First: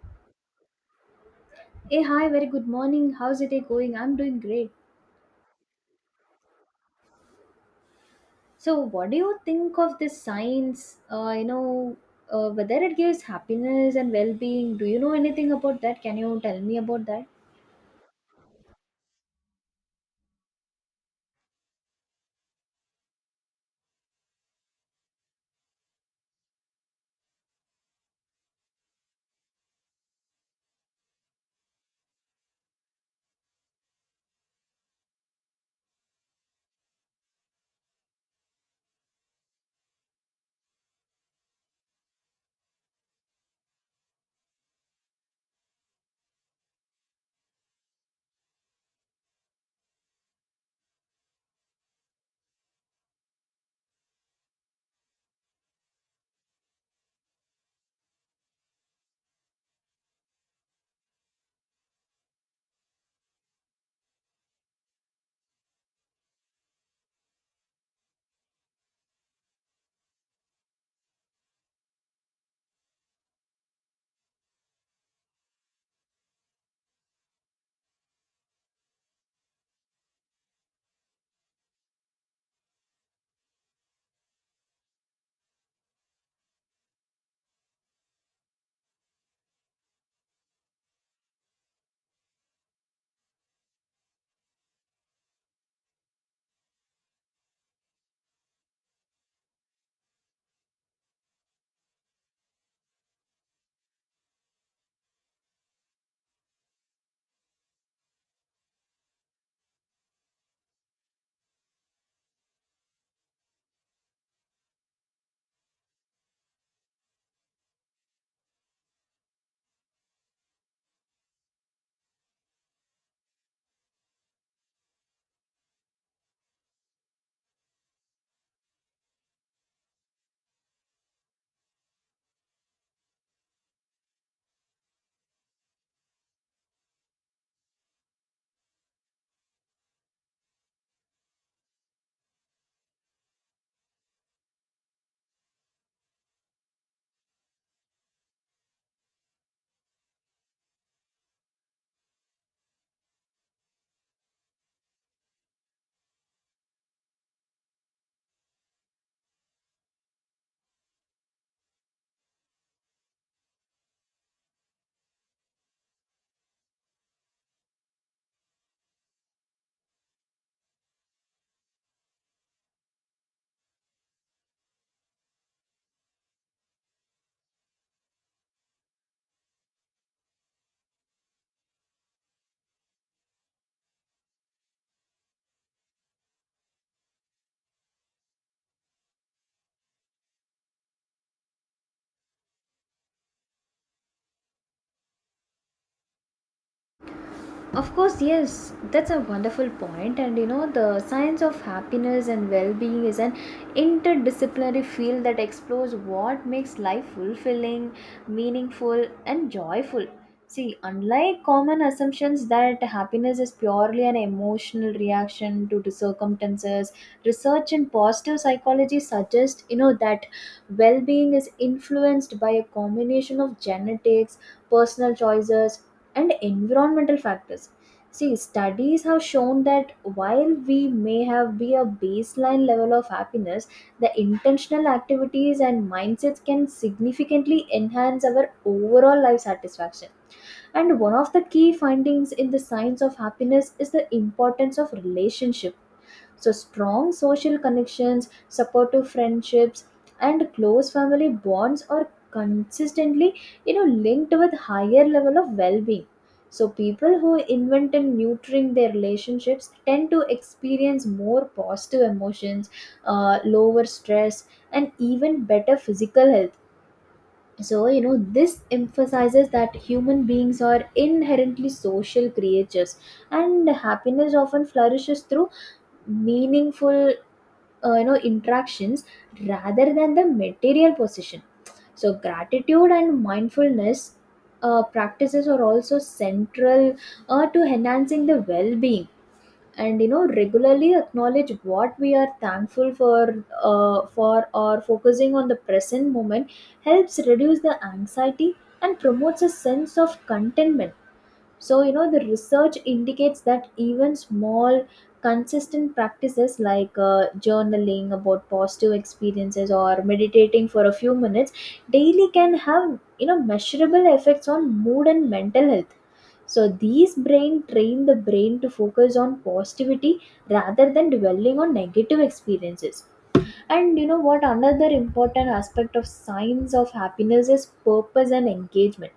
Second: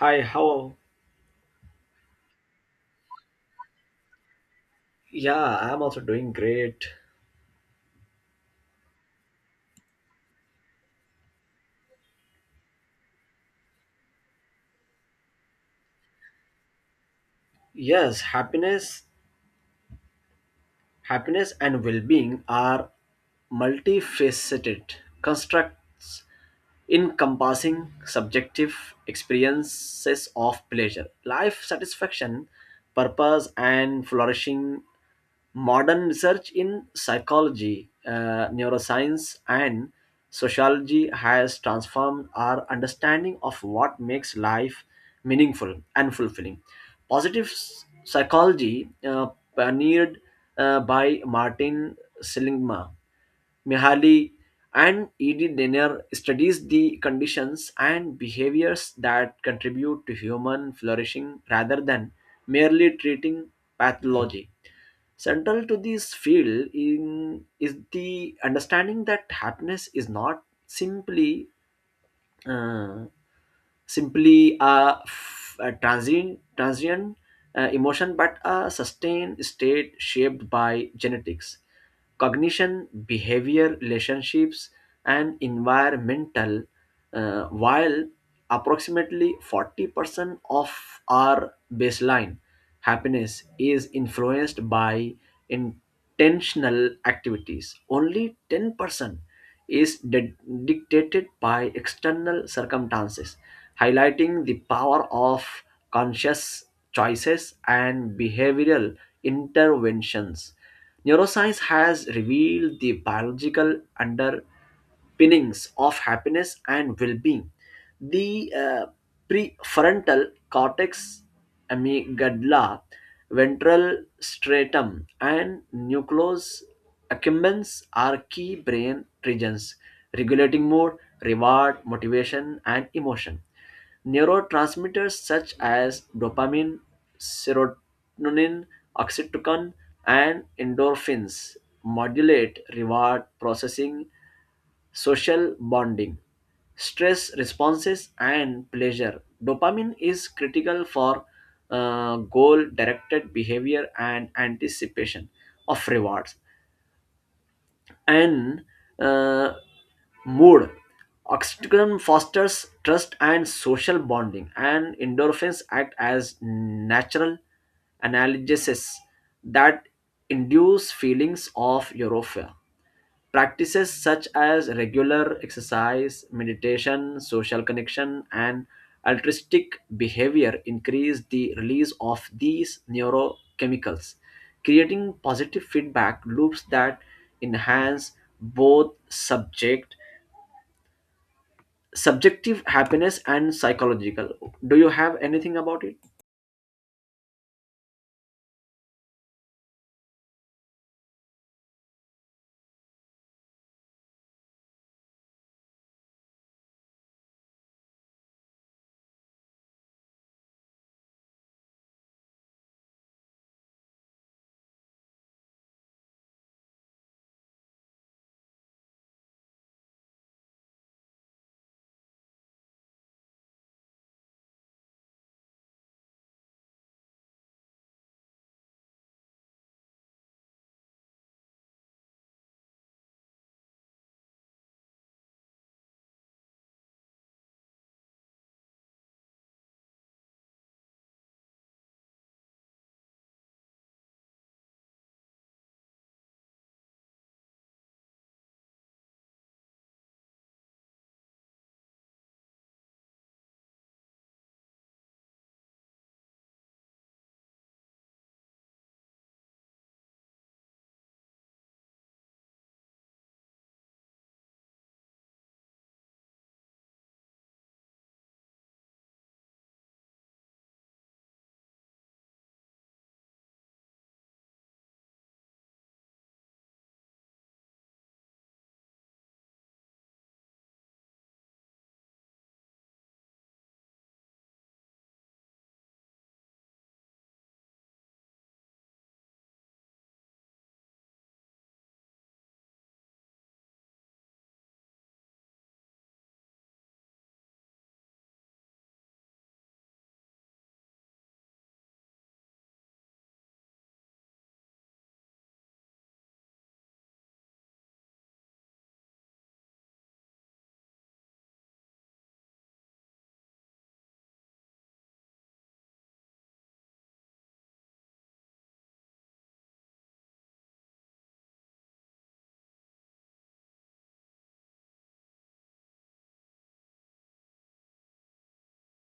Hi, how? Hey, hi, very good morning. How's the day going? I'm doing great. Yeah, I'm also doing great. So, what do you think of this science, whether it gives happiness and well being? Do you know anything about that? Can you tell me about that? Yes. Happiness and well being are multifaceted constructs, encompassing subjective experiences of pleasure, life satisfaction, purpose, and flourishing. Modern research in psychology, neuroscience, and sociology has transformed our understanding of what makes life meaningful and fulfilling. Psychology, pioneered by Martin Seligman, Mihaly, and Edith Denner, studies the conditions and behaviors that contribute to human flourishing rather than merely treating pathology. Central to this field in, is the understanding that happiness is not simply uh, simply a, f- a transient emotion, but a sustained state shaped by genetics, cognition, behavior, relationships, and environmental. While approximately 40% of our baseline happiness is influenced by intentional activities, only 10% is de- dictated by external circumstances, highlighting the power of conscious choices and behavioral interventions. Neuroscience has revealed the biological underpinnings of happiness and well being. The prefrontal cortex, amygdala, ventral stratum, and nucleus accumbens are key brain regions regulating mood, reward, motivation, and emotion. Neurotransmitters such as dopamine, serotonin, oxytocin, and endorphins modulate reward processing, social bonding, stress responses, and pleasure. Dopamine is critical for goal directed behavior and anticipation of rewards. And uh, Mood Oxytocin fosters trust and social bonding, and endorphins act as natural analgesics that induce feelings of euphoria. Practices such as regular exercise, meditation, social connection, and altruistic behavior increase the release of these neurochemicals, creating positive feedback loops that enhance both subjective happiness and psychological. Do you have anything about it? Of course, yes, that's a wonderful point. And the science of happiness and well being is an interdisciplinary field that explores what makes life fulfilling, meaningful, and joyful. See, unlike common assumptions that happiness is purely an emotional reaction to the circumstances, research in positive psychology suggests, that well-being is influenced by a combination of genetics, personal choices, and environmental factors. See, studies have shown that while we may have be a baseline level of happiness, the intentional activities and mindsets can significantly enhance our overall life satisfaction. And one of the key findings in the science of happiness is the importance of relationship. So, strong social connections, supportive friendships, and close family bonds are consistently, linked with higher level of well-being. So, people who invent and nurturing their relationships tend to experience more positive emotions, lower stress, and even better physical health. So, this emphasizes that human beings are inherently social creatures and happiness often flourishes through meaningful interactions rather than the material possession. So, gratitude and mindfulness practices are also central to enhancing the well-being. And regularly acknowledge what we are thankful for or focusing on the present moment helps reduce the anxiety and promotes a sense of contentment. So, the research indicates that even small, consistent practices like journaling about positive experiences or meditating for a few minutes daily can have, measurable effects on mood and mental health. So, these brain train the brain to focus on positivity rather than dwelling on negative experiences. And you know what, another important aspect of signs of happiness is purpose and engagement.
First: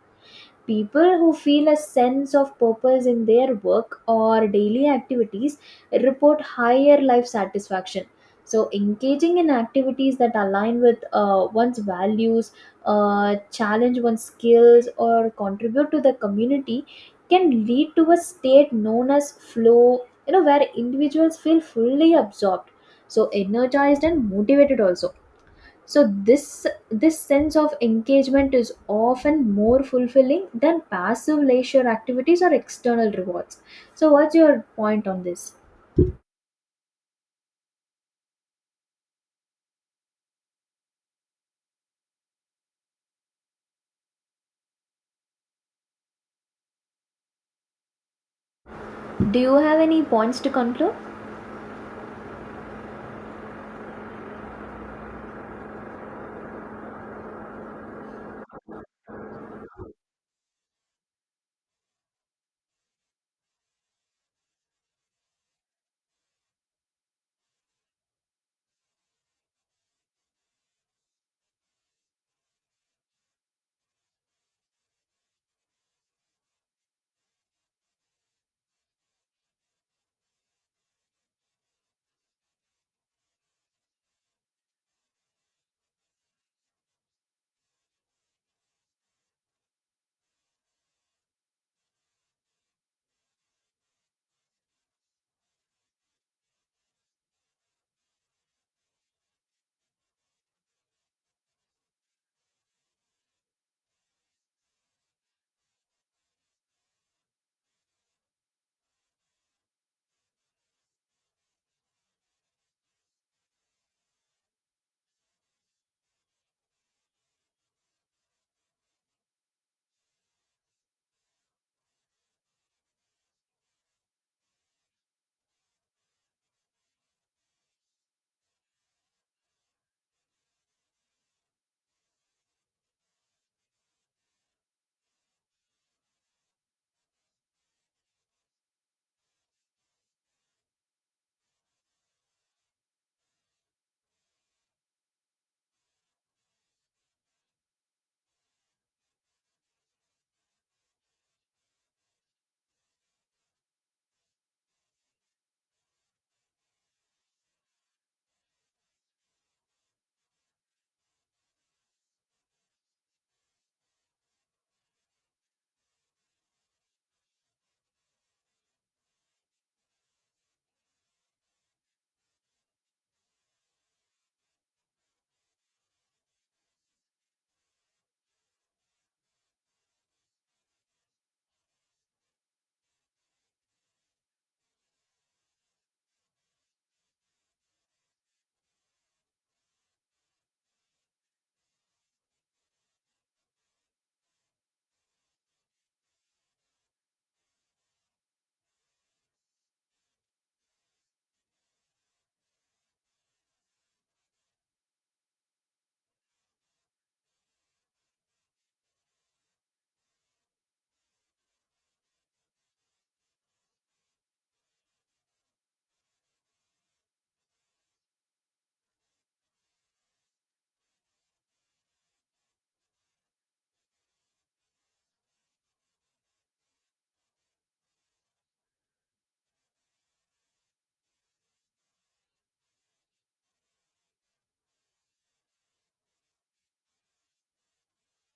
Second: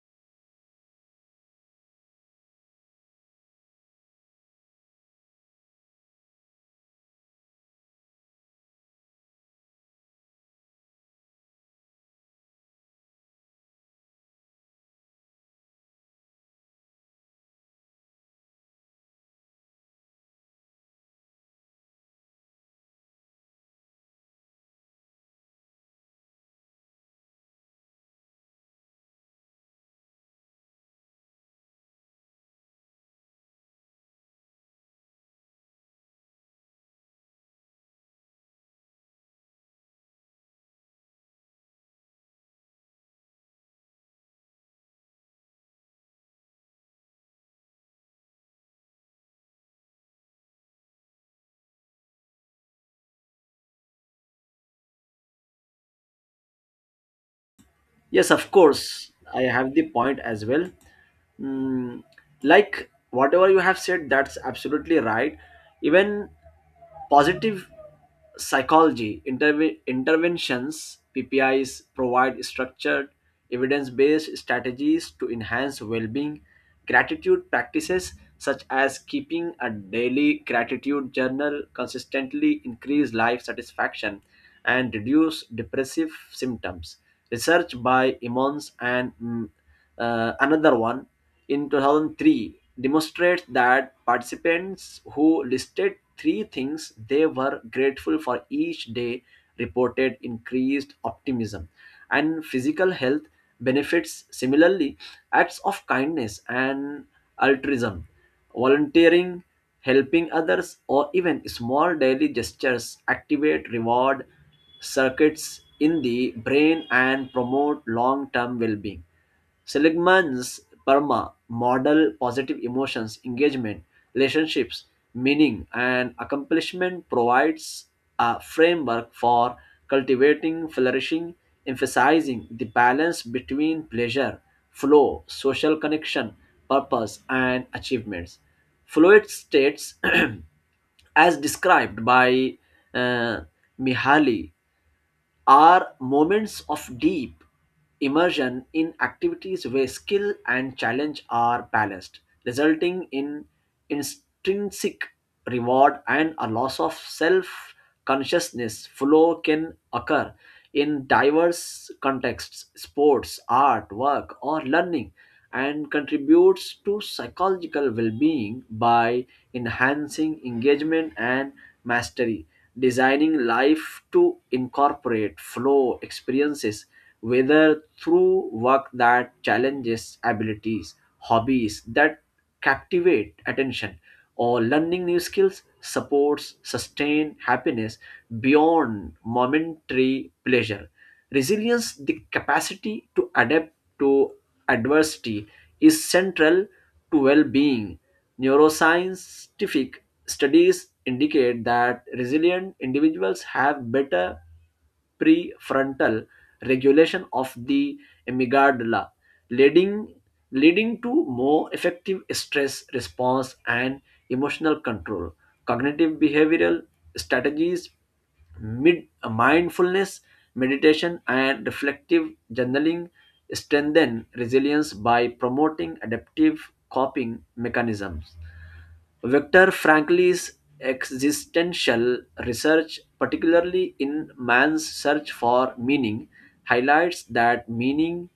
People who feel a sense of purpose in their work or daily activities report higher life satisfaction. So, engaging in activities that align with one's values, challenge one's skills, or contribute to the community can lead to a state known as flow, where individuals feel fully absorbed. So, energized and motivated also. So, this sense of engagement is often more fulfilling than passive leisure activities or external rewards. So, what's your point on this? Do you have any points to conclude? Yes, of course, I have the point as well. Mm, like whatever you have said, that's absolutely right. Even positive psychology interventions, PPIs, provide structured, evidence-based strategies to enhance well-being. Gratitude practices such as keeping a daily gratitude journal consistently increase life satisfaction and reduce depressive symptoms. Research by Emmons and another one in 2003 demonstrates that participants who listed three things they were grateful for each day reported increased optimism and physical health benefits. Similarly, acts of kindness and altruism, volunteering, helping others, or even small daily gestures activate reward circuits in the brain and promote long-term well-being. Seligman's Perma model, positive emotions, engagement, relationships, meaning, and accomplishment, provides a framework for cultivating flourishing, emphasizing the balance between pleasure, flow, social connection, purpose, and achievements. Fluid states, as described by uh, Mihaly, are moments of deep immersion in activities where skill and challenge are balanced, resulting in intrinsic reward and a loss of self consciousness. Flow can occur in diverse contexts: sports, art, work, or learning, and contributes to psychological well-being by enhancing engagement and mastery. Designing life to incorporate flow experiences, whether through work that challenges abilities, hobbies that captivate attention, or learning new skills, supports sustained happiness beyond momentary pleasure. Resilience, the capacity to adapt to adversity, is central to well being. Neuroscientific studies indicate that resilient individuals have better prefrontal regulation of the amygdala, leading, leading to more effective stress response and emotional control. Cognitive behavioral strategies, mindfulness, meditation, and reflective journaling strengthen resilience by promoting adaptive coping mechanisms. Victor Frankl's existential research, particularly in Man's Search for Meaning, highlights that meaning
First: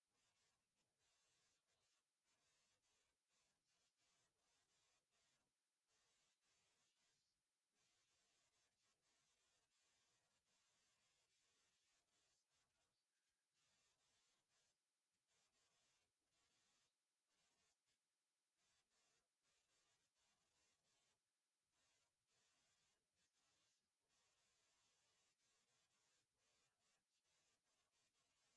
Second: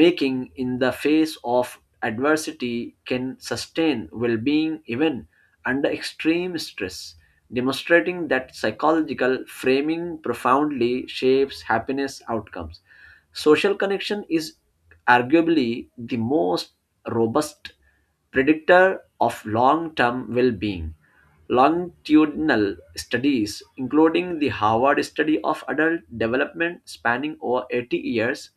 making in the face of adversity can sustain well being even under extreme stress, demonstrating that psychological framing profoundly shapes happiness outcomes. Social connection is arguably the most robust predictor of long-term well-being. Longitudinal studies, including the Harvard Study of Adult Development spanning over 80 years,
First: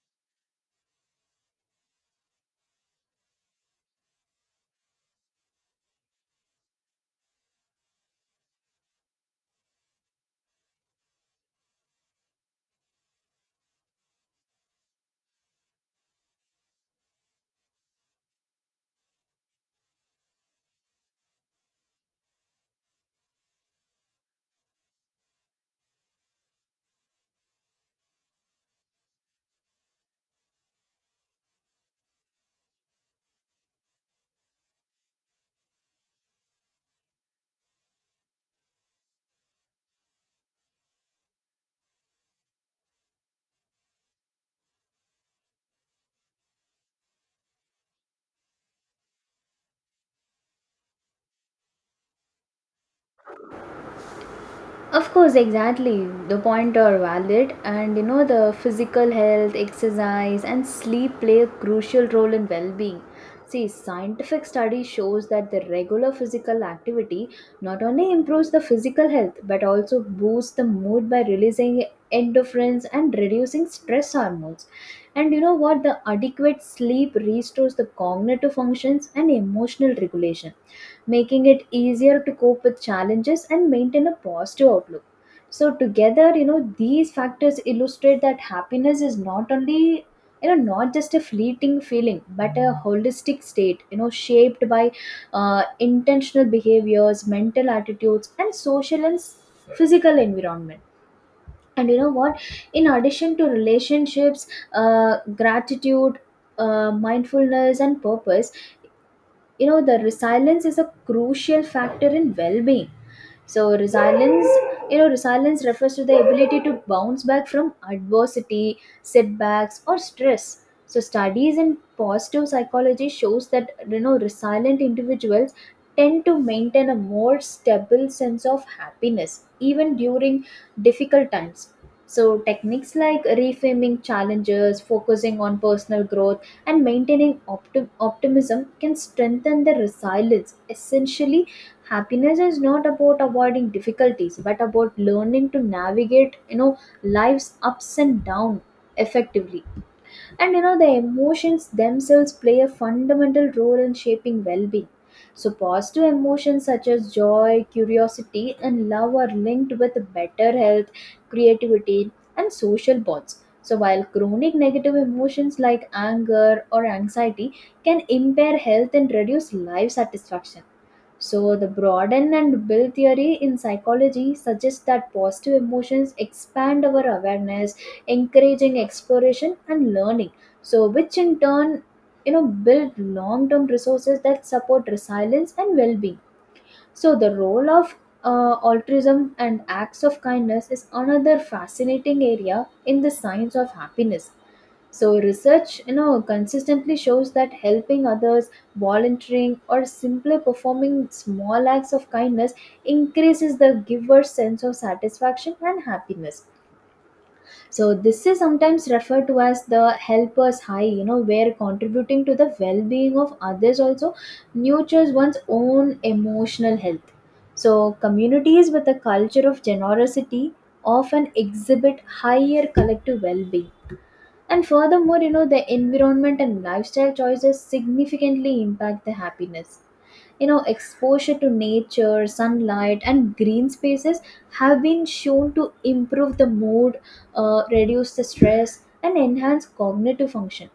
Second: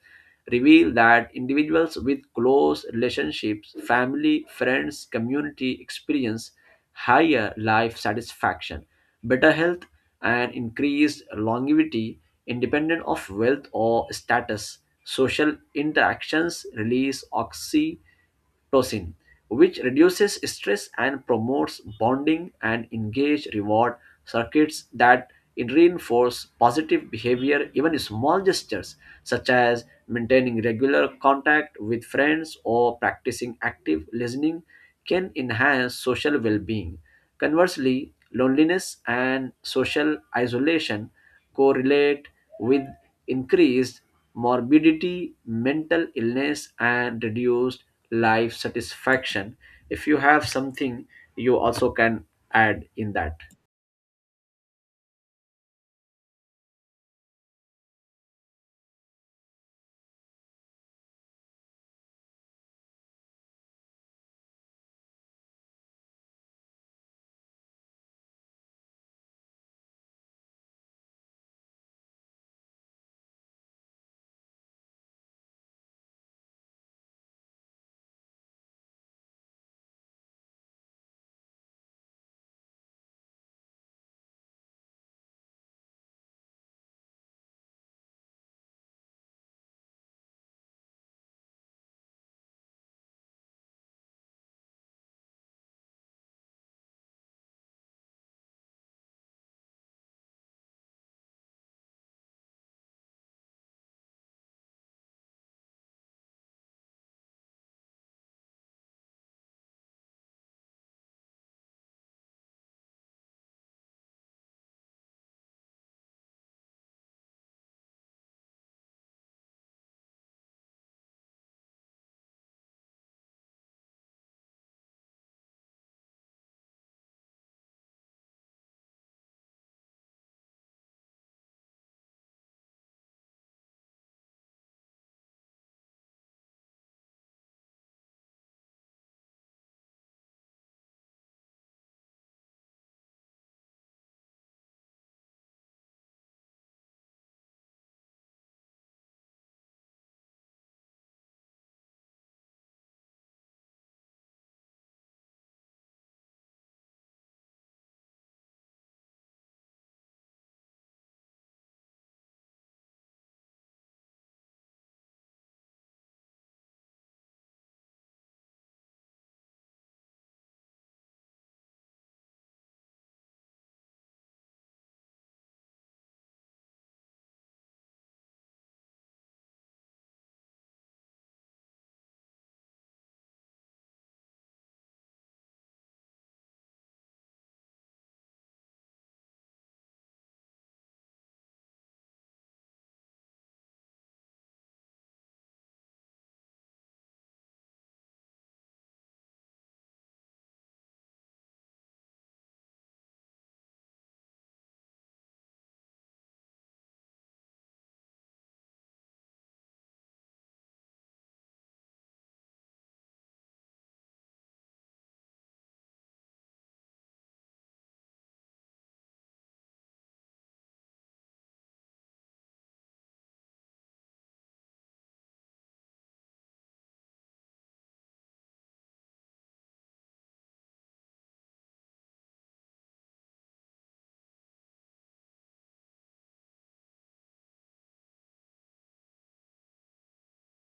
reveal that individuals with close relationships, family, friends, community, experience higher life satisfaction, better health, and increased longevity independent of wealth or status. Social interactions release oxytocin, which reduces stress and promotes bonding, and engage reward circuits that reinforce positive behavior. Even small gestures, such as maintaining regular contact with friends or practicing active listening, can enhance social well being. Conversely, loneliness and social isolation correlate with increased morbidity, mental illness, and reduced life satisfaction. If you have something, you also can add in that. Of course, exactly. The point are valid, and the physical health, exercise, and sleep play a crucial role in well-being. See, scientific study shows that the regular physical activity not only improves the physical health but also boosts the mood by releasing endorphins and reducing stress hormones. And you know what? The adequate sleep restores the cognitive functions and emotional regulation, making it easier to cope with challenges and maintain a positive outlook. So, together, these factors illustrate that happiness is not only, not just a fleeting feeling, but a holistic state, shaped by intentional behaviors, mental attitudes, and social and physical environment. And you know what? In addition to relationships, uh, gratitude, mindfulness, and purpose, the resilience is a crucial factor in well being. So, resilience, resilience refers to the ability to bounce back from adversity, setbacks, or stress. So, studies in positive psychology shows that resilient individuals tend to maintain a more stable sense of happiness even during difficult times. So, techniques like reframing challenges, focusing on personal growth, and maintaining optimism can strengthen the resilience. Essentially, happiness is not about avoiding difficulties but about learning to navigate, life's ups and downs effectively. And the emotions themselves play a fundamental role in shaping well-being. So, positive emotions such as joy, curiosity, and love are linked with better health, creativity, and social bonds, so while chronic negative emotions like anger or anxiety can impair health and reduce life satisfaction. So, the broaden and build theory in psychology suggests that positive emotions expand our awareness, encouraging exploration and learning. So, which in turn, build long term resources that support resilience and well being. So, the role of altruism and acts of kindness is another fascinating area in the science of happiness. So, research, consistently shows that helping others, volunteering, or simply performing small acts of kindness increases the giver's sense of satisfaction and happiness. So, this is sometimes referred to as the helper's high, where contributing to the well-being of others also nurtures one's own emotional health. So, communities with a culture of generosity often exhibit higher collective well-being. And furthermore, the environment and lifestyle choices significantly impact the happiness. Exposure to nature, sunlight, and green spaces have been shown to improve the mood, reduce the stress, and enhance cognitive function.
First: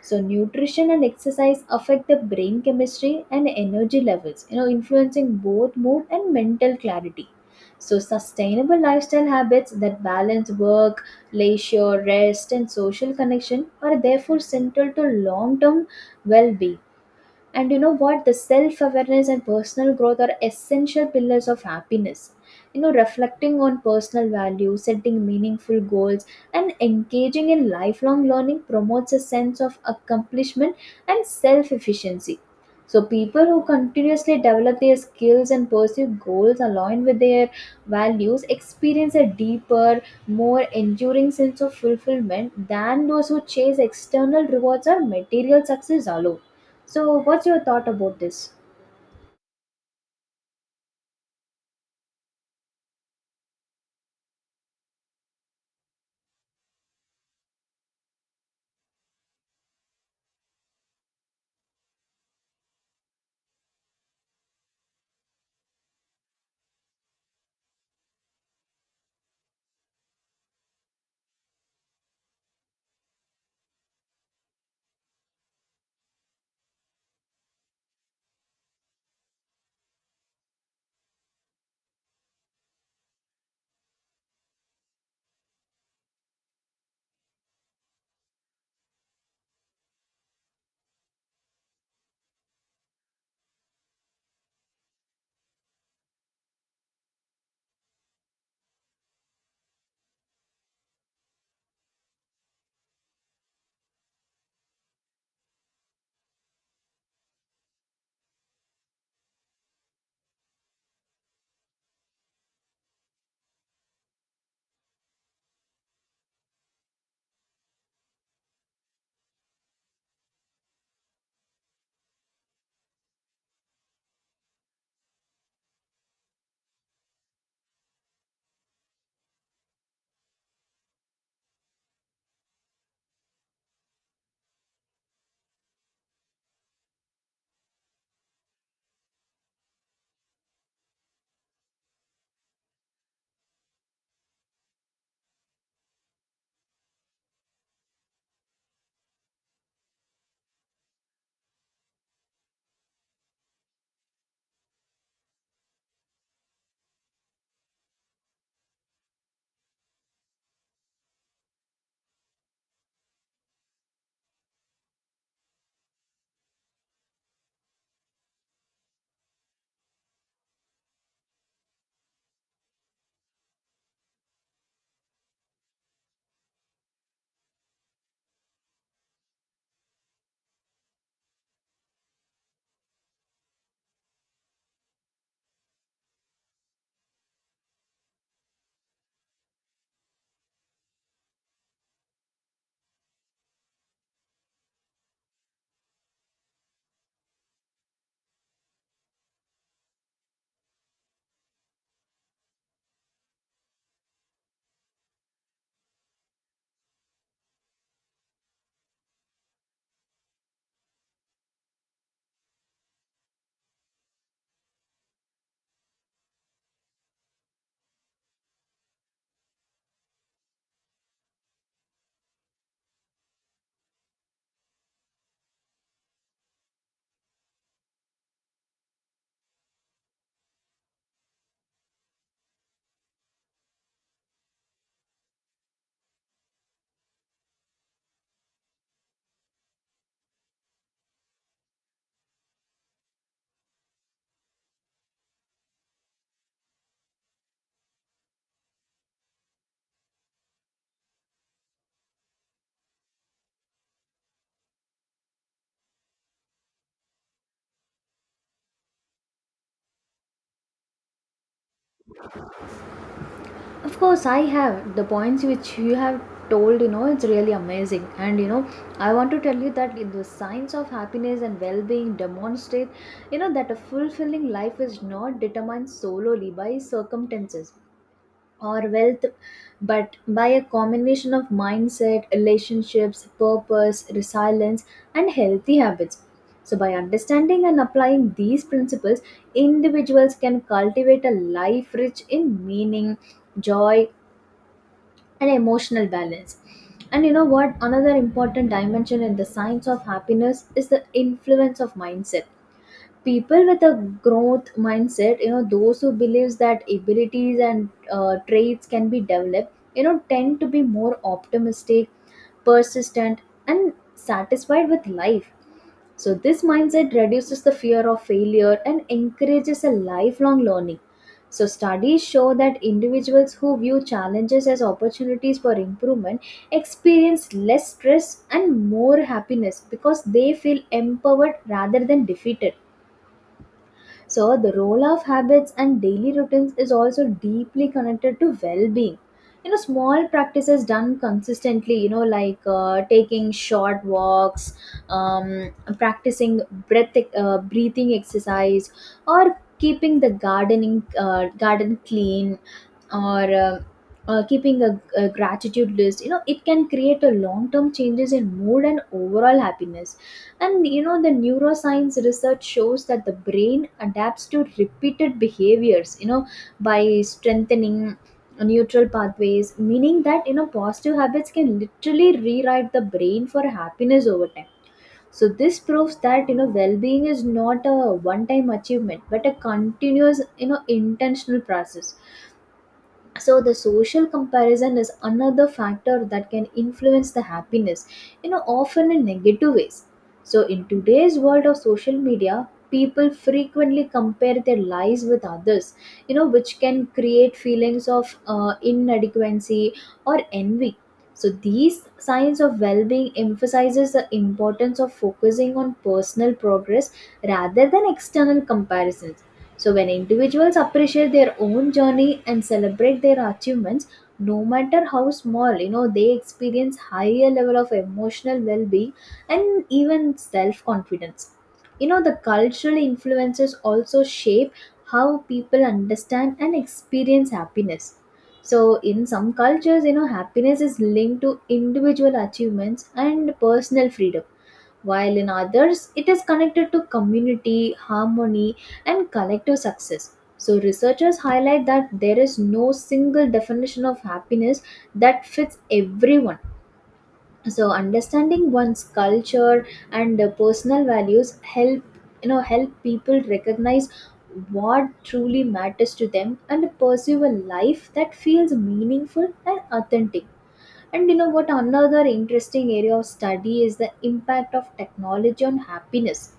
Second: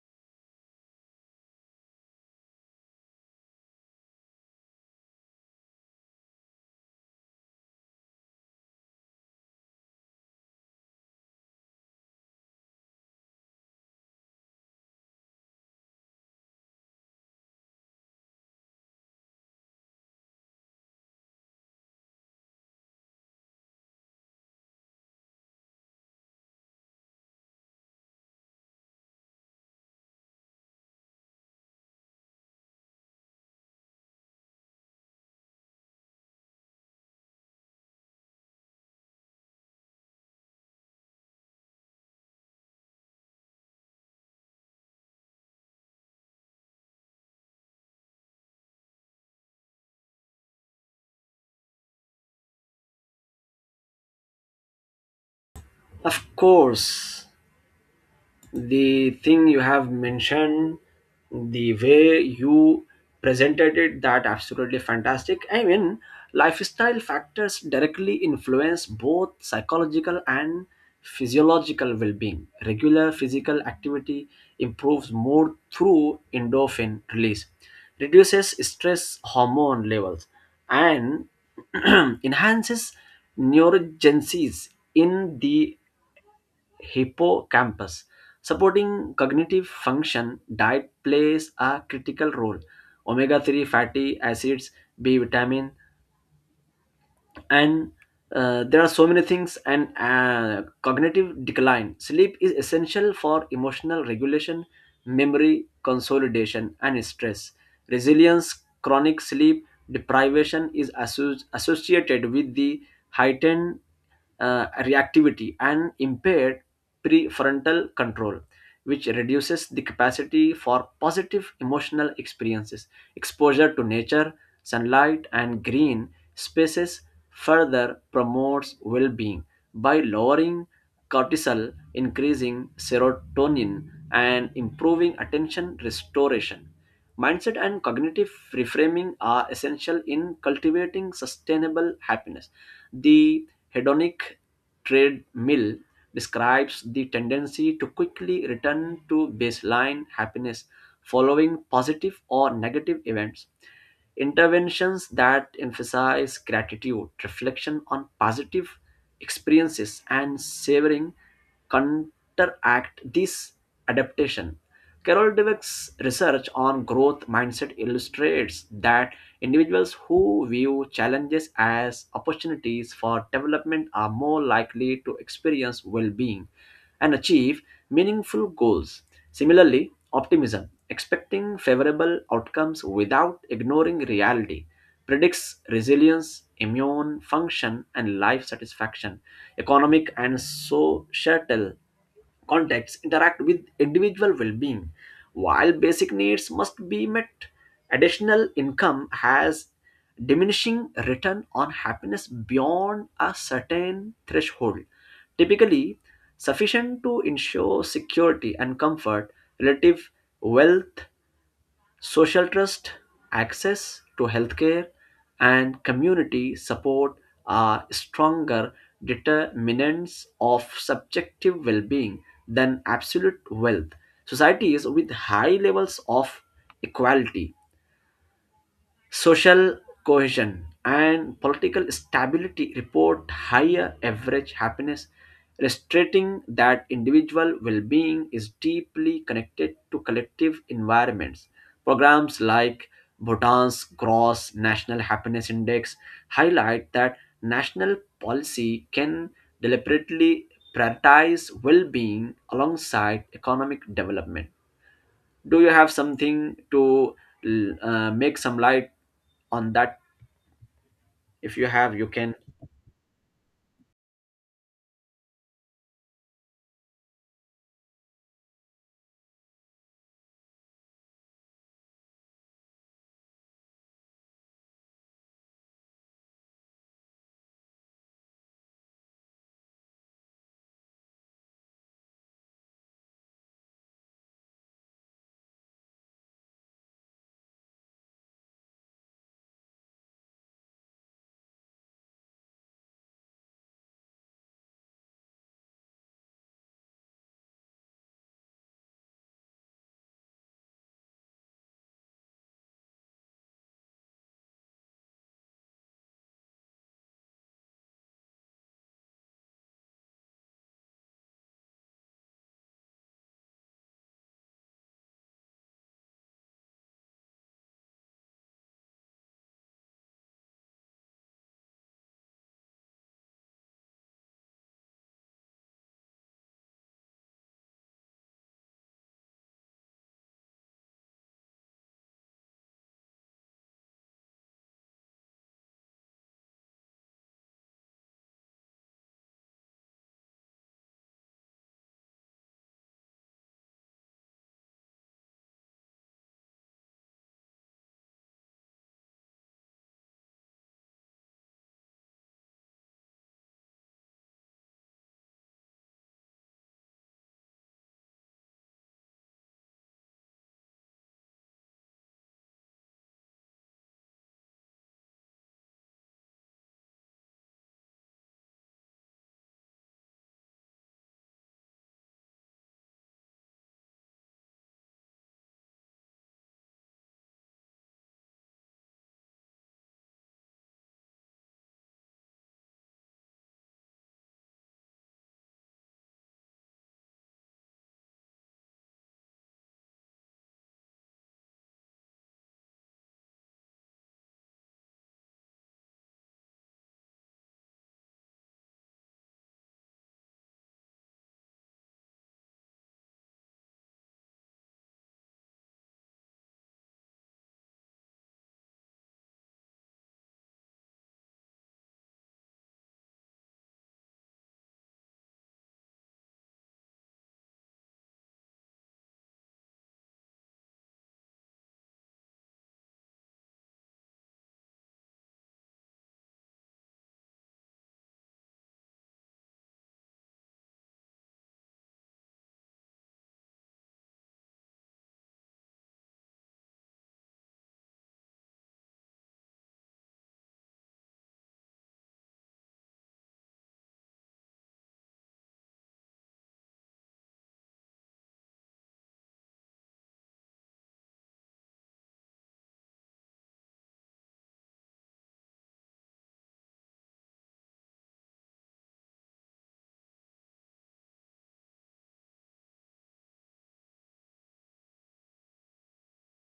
So, nutrition and exercise affect the brain chemistry and energy levels, influencing both mood and mental clarity. So, sustainable lifestyle habits that balance work, leisure, rest, and social connection are therefore central to long-term well-being. And you know what? The self awareness and personal growth are essential pillars of happiness. Reflecting on personal values, setting meaningful goals, and engaging in lifelong learning promotes a sense of accomplishment and self efficiency. So, people who continuously develop their skills and pursue goals aligned with their values experience a deeper, more enduring sense of fulfillment than those who chase external rewards or material success alone. So, what's your thought about this? Of course, the thing you have mentioned, the way you presented it, that absolutely fantastic. I mean, lifestyle factors directly influence both psychological and physiological well-being. Regular physical activity improves mood through endorphin release, reduces stress hormone levels, and enhances neurogenesis in the hippocampus, supporting cognitive function. Diet plays a critical role. Omega 3 fatty acids, B vitamin, and there are so many things, and cognitive decline. Sleep is essential for emotional regulation, memory consolidation, and stress resilience. Chronic sleep deprivation is associated with the heightened reactivity and impaired prefrontal control, which reduces the capacity for positive emotional experiences. Exposure to nature, sunlight, and green spaces further promotes well being by lowering cortisol, increasing serotonin, and improving attention restoration. Mindset and cognitive reframing are essential in cultivating sustainable happiness. The hedonic treadmill describes the tendency to quickly return to baseline happiness following positive or negative events. Interventions that emphasize gratitude, reflection on positive experiences, and savoring counteract this adaptation. Carol Dweck's research on growth mindset illustrates that individuals who view challenges as opportunities for development are more likely to experience well being and achieve meaningful goals. Similarly, optimism, expecting favorable outcomes without ignoring reality, predicts resilience, immune function, and life satisfaction. Economic and societal contexts interact with individual well-being. While basic needs must be met, additional income has diminishing return on happiness beyond a certain threshold, typically sufficient to ensure security and comfort. Relative wealth, social trust, access to healthcare, and community support are stronger determinants of subjective well being than absolute wealth. Societies with high levels of equality, social cohesion, and political stability report higher average happiness, illustrating that individual well being is deeply connected to collective environments. Programs like Bhutan's Gross National Happiness Index highlight that national policy can deliberately prioritize well being alongside economic development. Do you have something to make some light on that? If you have, you can. Of course, I have the points which you have told, it's really amazing. And, I want to tell you that in the signs of happiness and well being demonstrate, that a fulfilling life is not determined solely by circumstances or wealth, but by a combination of mindset, relationships, purpose, resilience, and healthy habits. So, by understanding and applying these principles, individuals can cultivate a life rich in meaning, joy, and emotional balance. And you know what? Another important dimension in the science of happiness is the influence of mindset. People with a growth mindset, those who believes that abilities and traits can be developed, tend to be more optimistic, persistent, and satisfied with life. So, this mindset reduces the fear of failure and encourages a lifelong learning. So, studies show that individuals who view challenges as opportunities for improvement experience less stress and more happiness because they feel empowered rather than defeated. So, the role of habits and daily routines is also deeply connected to well being. Small practices done consistently, like taking short walks, um, practicing breathing exercise, or keeping the garden clean, or keeping a gratitude list. It can create a long term changes in mood and overall happiness. And the neuroscience research shows that the brain adapts to repeated behaviors, by strengthening neutral pathways, meaning that, positive habits can literally rewrite the brain for happiness over time. So, this proves that, well being is not a one time achievement, but a continuous, intentional process. So, the social comparison is another factor that can influence the happiness, often in negative ways. So, in today's world of social media, people frequently compare their lives with others, which can create feelings of inadequacy or envy. So, these signs of well-being emphasizes the importance of focusing on personal progress rather than external comparisons. So, when individuals appreciate their own journey and celebrate their achievements, no matter how small, they experience higher level of emotional well-being and even self-confidence. The cultural influences also shape how people understand and experience happiness. So, in some cultures, happiness is linked to individual achievements and personal freedom while in others it is connected to community, harmony, and collective success. So, researchers highlight that there is no single definition of happiness that fits everyone. So, understanding one's culture and personal values help you know help people recognize what truly matters to them and pursue a life that feels meaningful and authentic. And you know what? Another interesting area of study is the impact of technology on happiness.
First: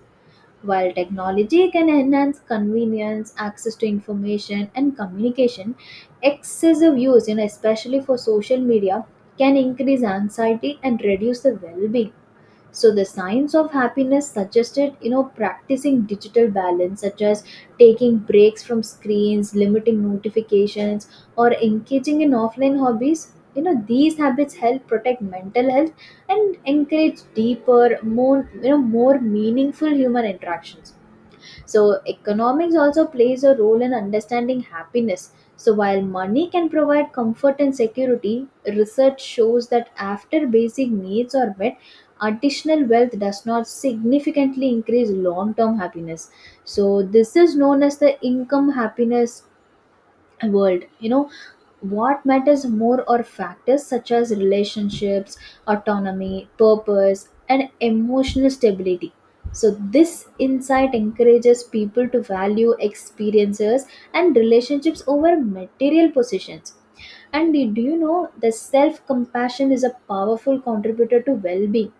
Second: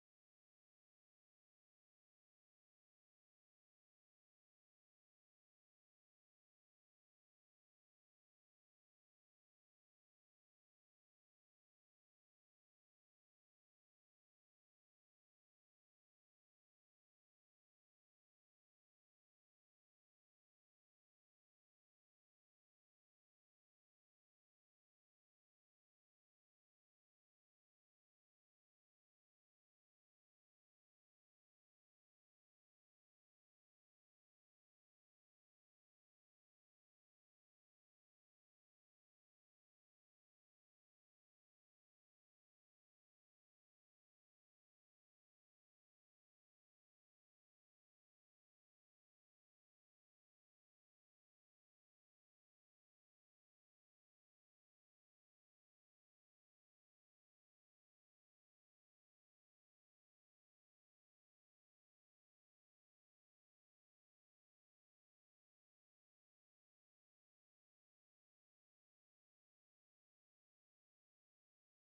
While technology can enhance convenience, access to information, and communication, excessive use, especially for social media, can increase anxiety and reduce the well being. So, the science of happiness suggested, practicing digital balance such as taking breaks from screens, limiting notifications, or engaging in offline hobbies. These habits help protect mental health and encourage deeper, more meaningful human interactions. So, economics also plays a role in understanding happiness. So, while money can provide comfort and security, research shows that after basic needs are met, additional wealth does not significantly increase long term happiness. So, this is known as the income happiness world. You know what matters more are factors such as relationships, autonomy, purpose, and emotional stability. So this insight encourages people to value experiences and relationships over material possessions. And do you know the self compassion is a powerful contributor to well being.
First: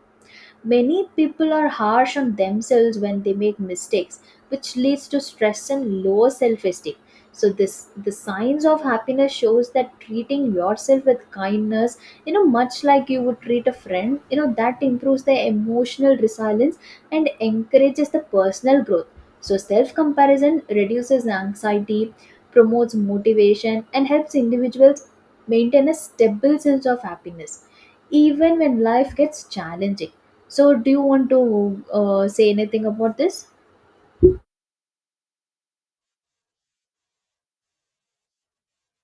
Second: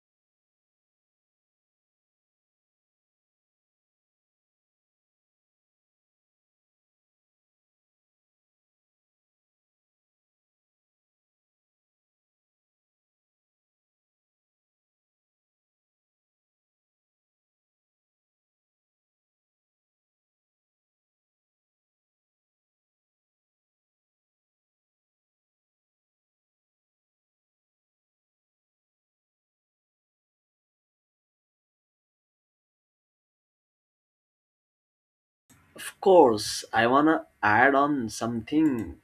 Many people are harsh on themselves when they make mistakes, which leads to stress and low self-esteem. So this the signs of happiness shows that treating yourself with kindness, you know, much like you would treat a friend, you know, that improves their emotional resilience and encourages the personal growth. So self-comparison reduces anxiety, promotes motivation, and helps individuals maintain a stable sense of happiness even when life gets challenging. So, do you want to say anything about this? Of course, I wanna add on something.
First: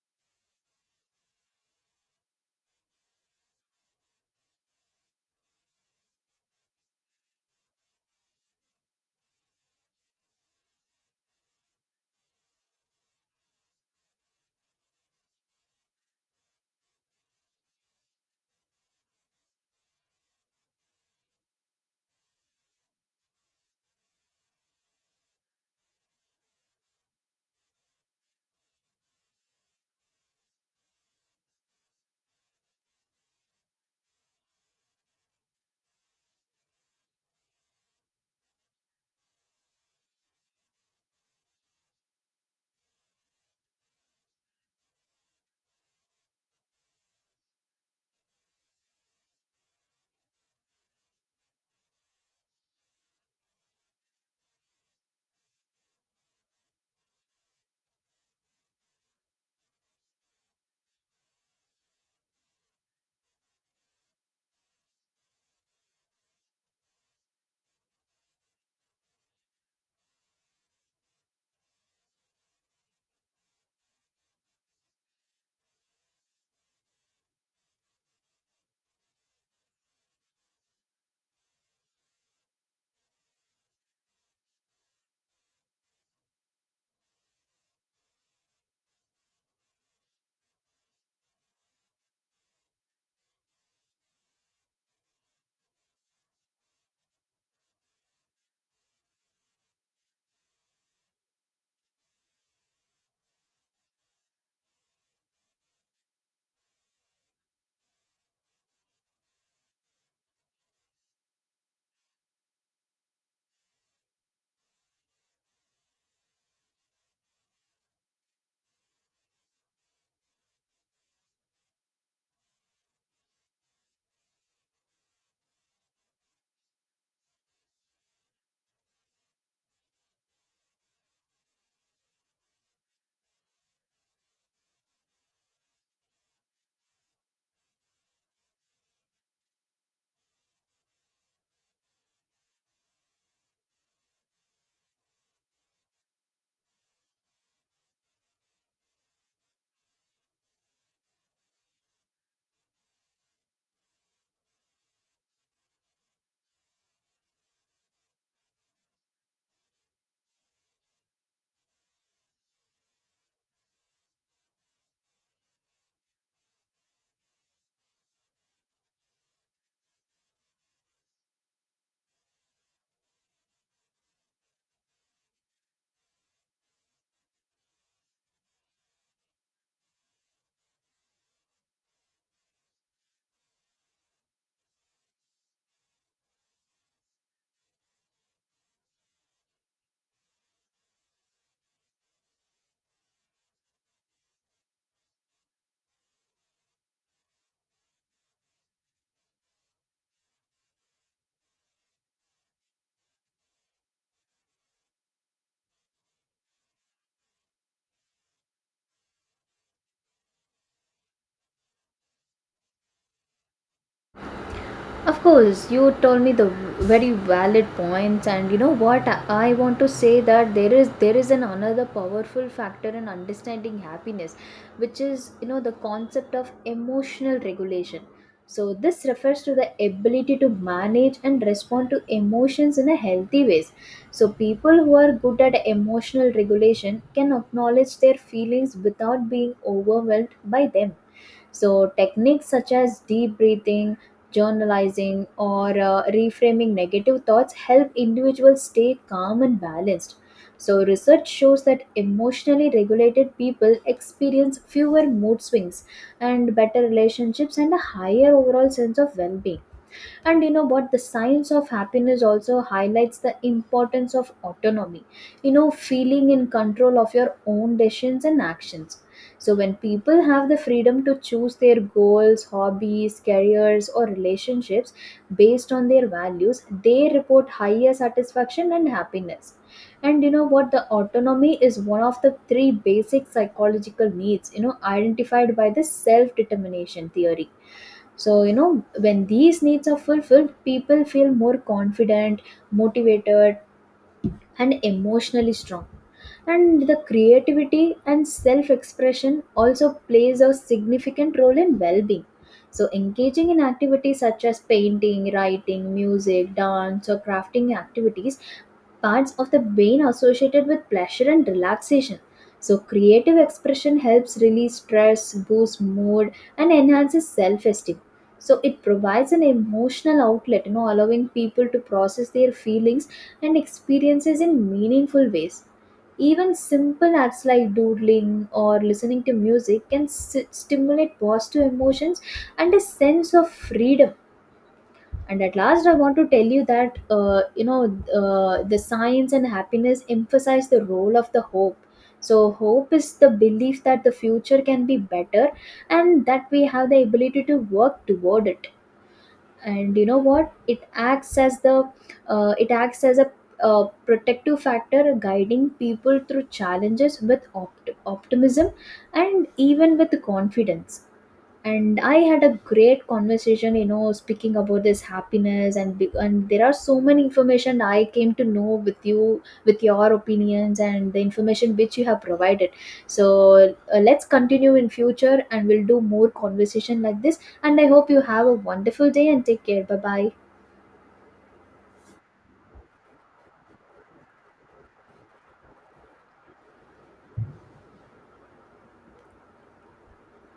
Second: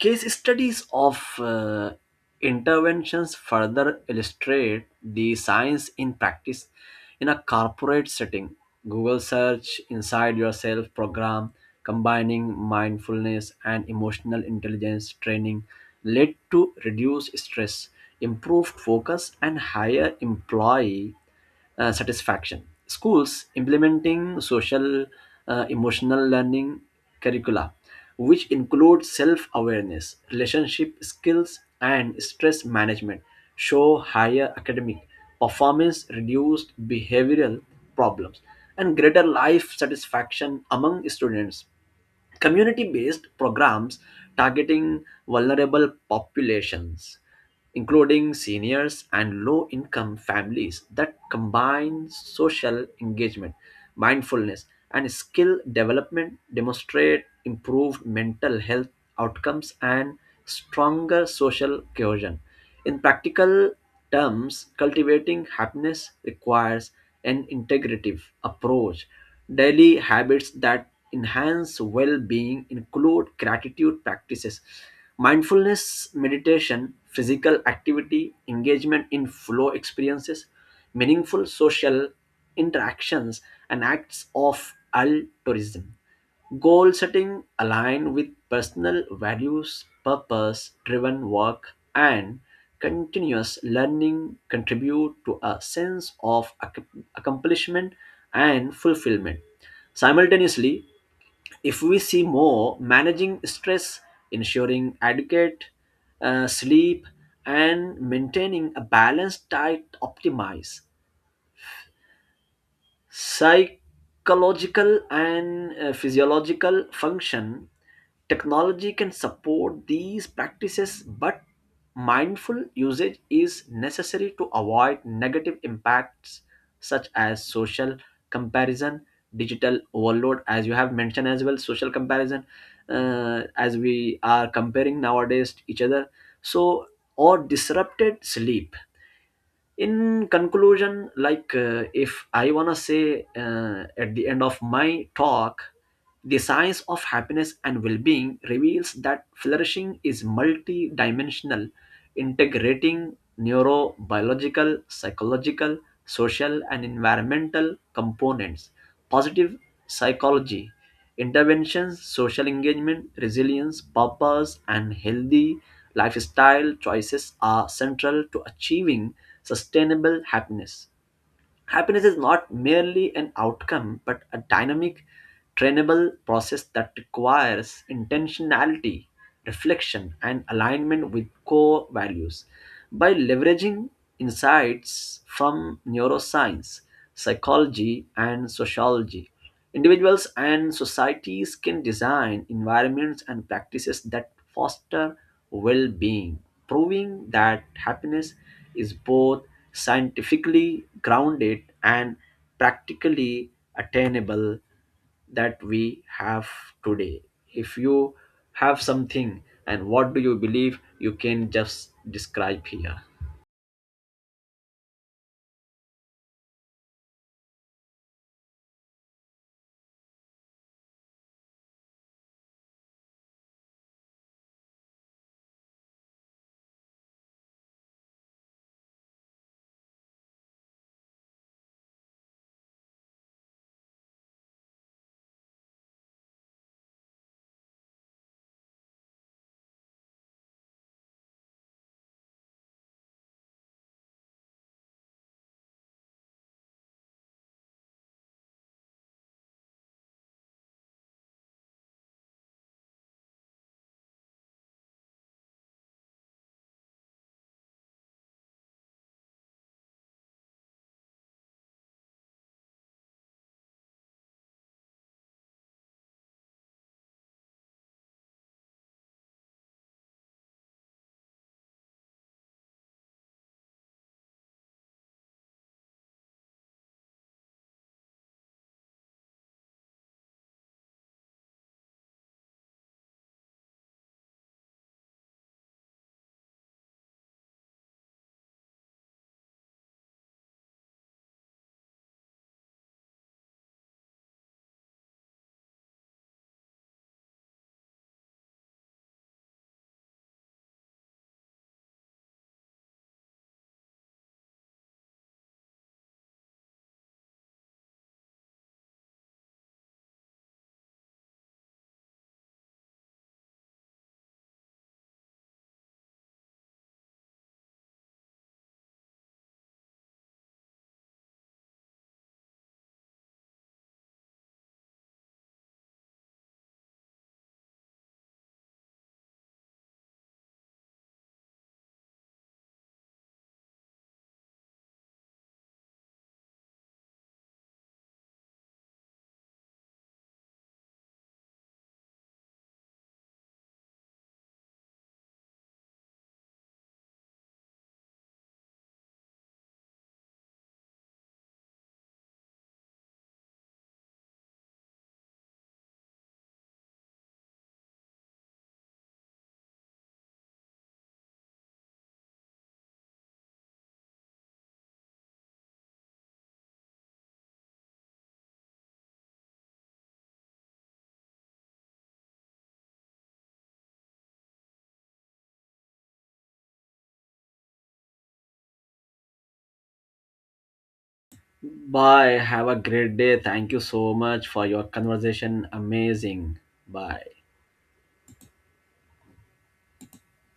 Case studies of interventions further illustrate the science in practice. In a corporate setting, Google search inside yourself program, combining mindfulness and emotional intelligence training, led to reduced stress, improved focus, and higher employee satisfaction. Schools implementing social emotional learning curricula, which include self awareness, relationship skills, and stress management, show higher academic performance, reduced behavioral problems, and greater life satisfaction among students. Community based programs targeting vulnerable populations, including seniors and low income families, that combine social engagement, mindfulness, and skill development demonstrate improved mental health outcomes and stronger social cohesion. In practical terms, cultivating happiness requires an integrative approach. Daily habits that enhance well being include gratitude practices, mindfulness, meditation, physical activity, engagement in flow experiences, meaningful social interactions, and acts of altruism. Goal setting aligned with personal values, purpose driven work, and continuous learning contribute to a sense of accomplishment and fulfillment. Simultaneously, if we see more, managing stress, ensuring adequate sleep, and maintaining a balanced diet optimize psychological and physiological function. Technology can support these practices, but mindful usage is necessary to avoid negative impacts such as social comparison, digital overload. As you have mentioned as well, social comparison, as we are comparing nowadays to each other, so, or disrupted sleep. In conclusion, if I want to say, at the end of my talk, the science of happiness and well-being reveals that flourishing is multi-dimensional, integrating neurobiological, psychological, social, and environmental components. Positive psychology interventions, social engagement, resilience, purpose, and healthy lifestyle choices are central to achieving sustainable happiness. Happiness is not merely an outcome but a dynamic, trainable process that requires intentionality, reflection, and alignment with core values. By leveraging insights from neuroscience, psychology, and sociology, individuals and societies can design environments and practices that foster well being, proving that happiness is both scientifically grounded and practically attainable. That we have today. If you have something and what do you believe, you can just describe here. Of course, you told me the very valid points, and you know what, I want to say that there is an another powerful factor in understanding happiness, which is, you know, the concept of emotional regulation. So this refers to the ability to manage and respond to emotions in a healthy ways. So people who are good at emotional regulation can acknowledge their feelings without being overwhelmed by them. So, techniques such as deep breathing, journalizing, or reframing negative thoughts help individuals stay calm and balanced. So, research shows that emotionally regulated people experience fewer mood swings and better relationships and a higher overall sense of well being. And you know what, the science of happiness also highlights the importance of autonomy, you know, feeling in control of your own decisions and actions. So when people have the freedom to choose their goals, hobbies, careers, or relationships based on their values, they report higher satisfaction and happiness. And you know what, the autonomy is one of the three basic psychological needs, you know, identified by the self determination theory. So you know when these needs are fulfilled, people feel more confident, motivated, and emotionally strong. And the creativity and self expression also plays a significant role in well being. So engaging in activities such as painting, writing, music, dance, or crafting activities parts of the brain associated with pleasure and relaxation. So, creative expression helps release stress, boost mood, and enhances self esteem. So, it provides an emotional outlet, you know, allowing people to process their feelings and experiences in meaningful ways. Even simple acts like doodling or listening to music can stimulate positive emotions and a sense of freedom. And at last, I want to tell you that, the science and happiness emphasize the role of the hope. So hope is the belief that the future can be better and that we have the ability to work toward it. And you know what, it acts as a protective factor, guiding people through challenges with optimism and even with confidence. And I had a great conversation, you know, speaking about this happiness and there are so many information I came to know with you, with your opinions and the information which you have provided. So, let's continue in future and we'll do more conversation like this, and I hope you have a wonderful day and take care. Bye bye. Bye. Have a great day. Thank you so much for your conversation. Amazing. Bye.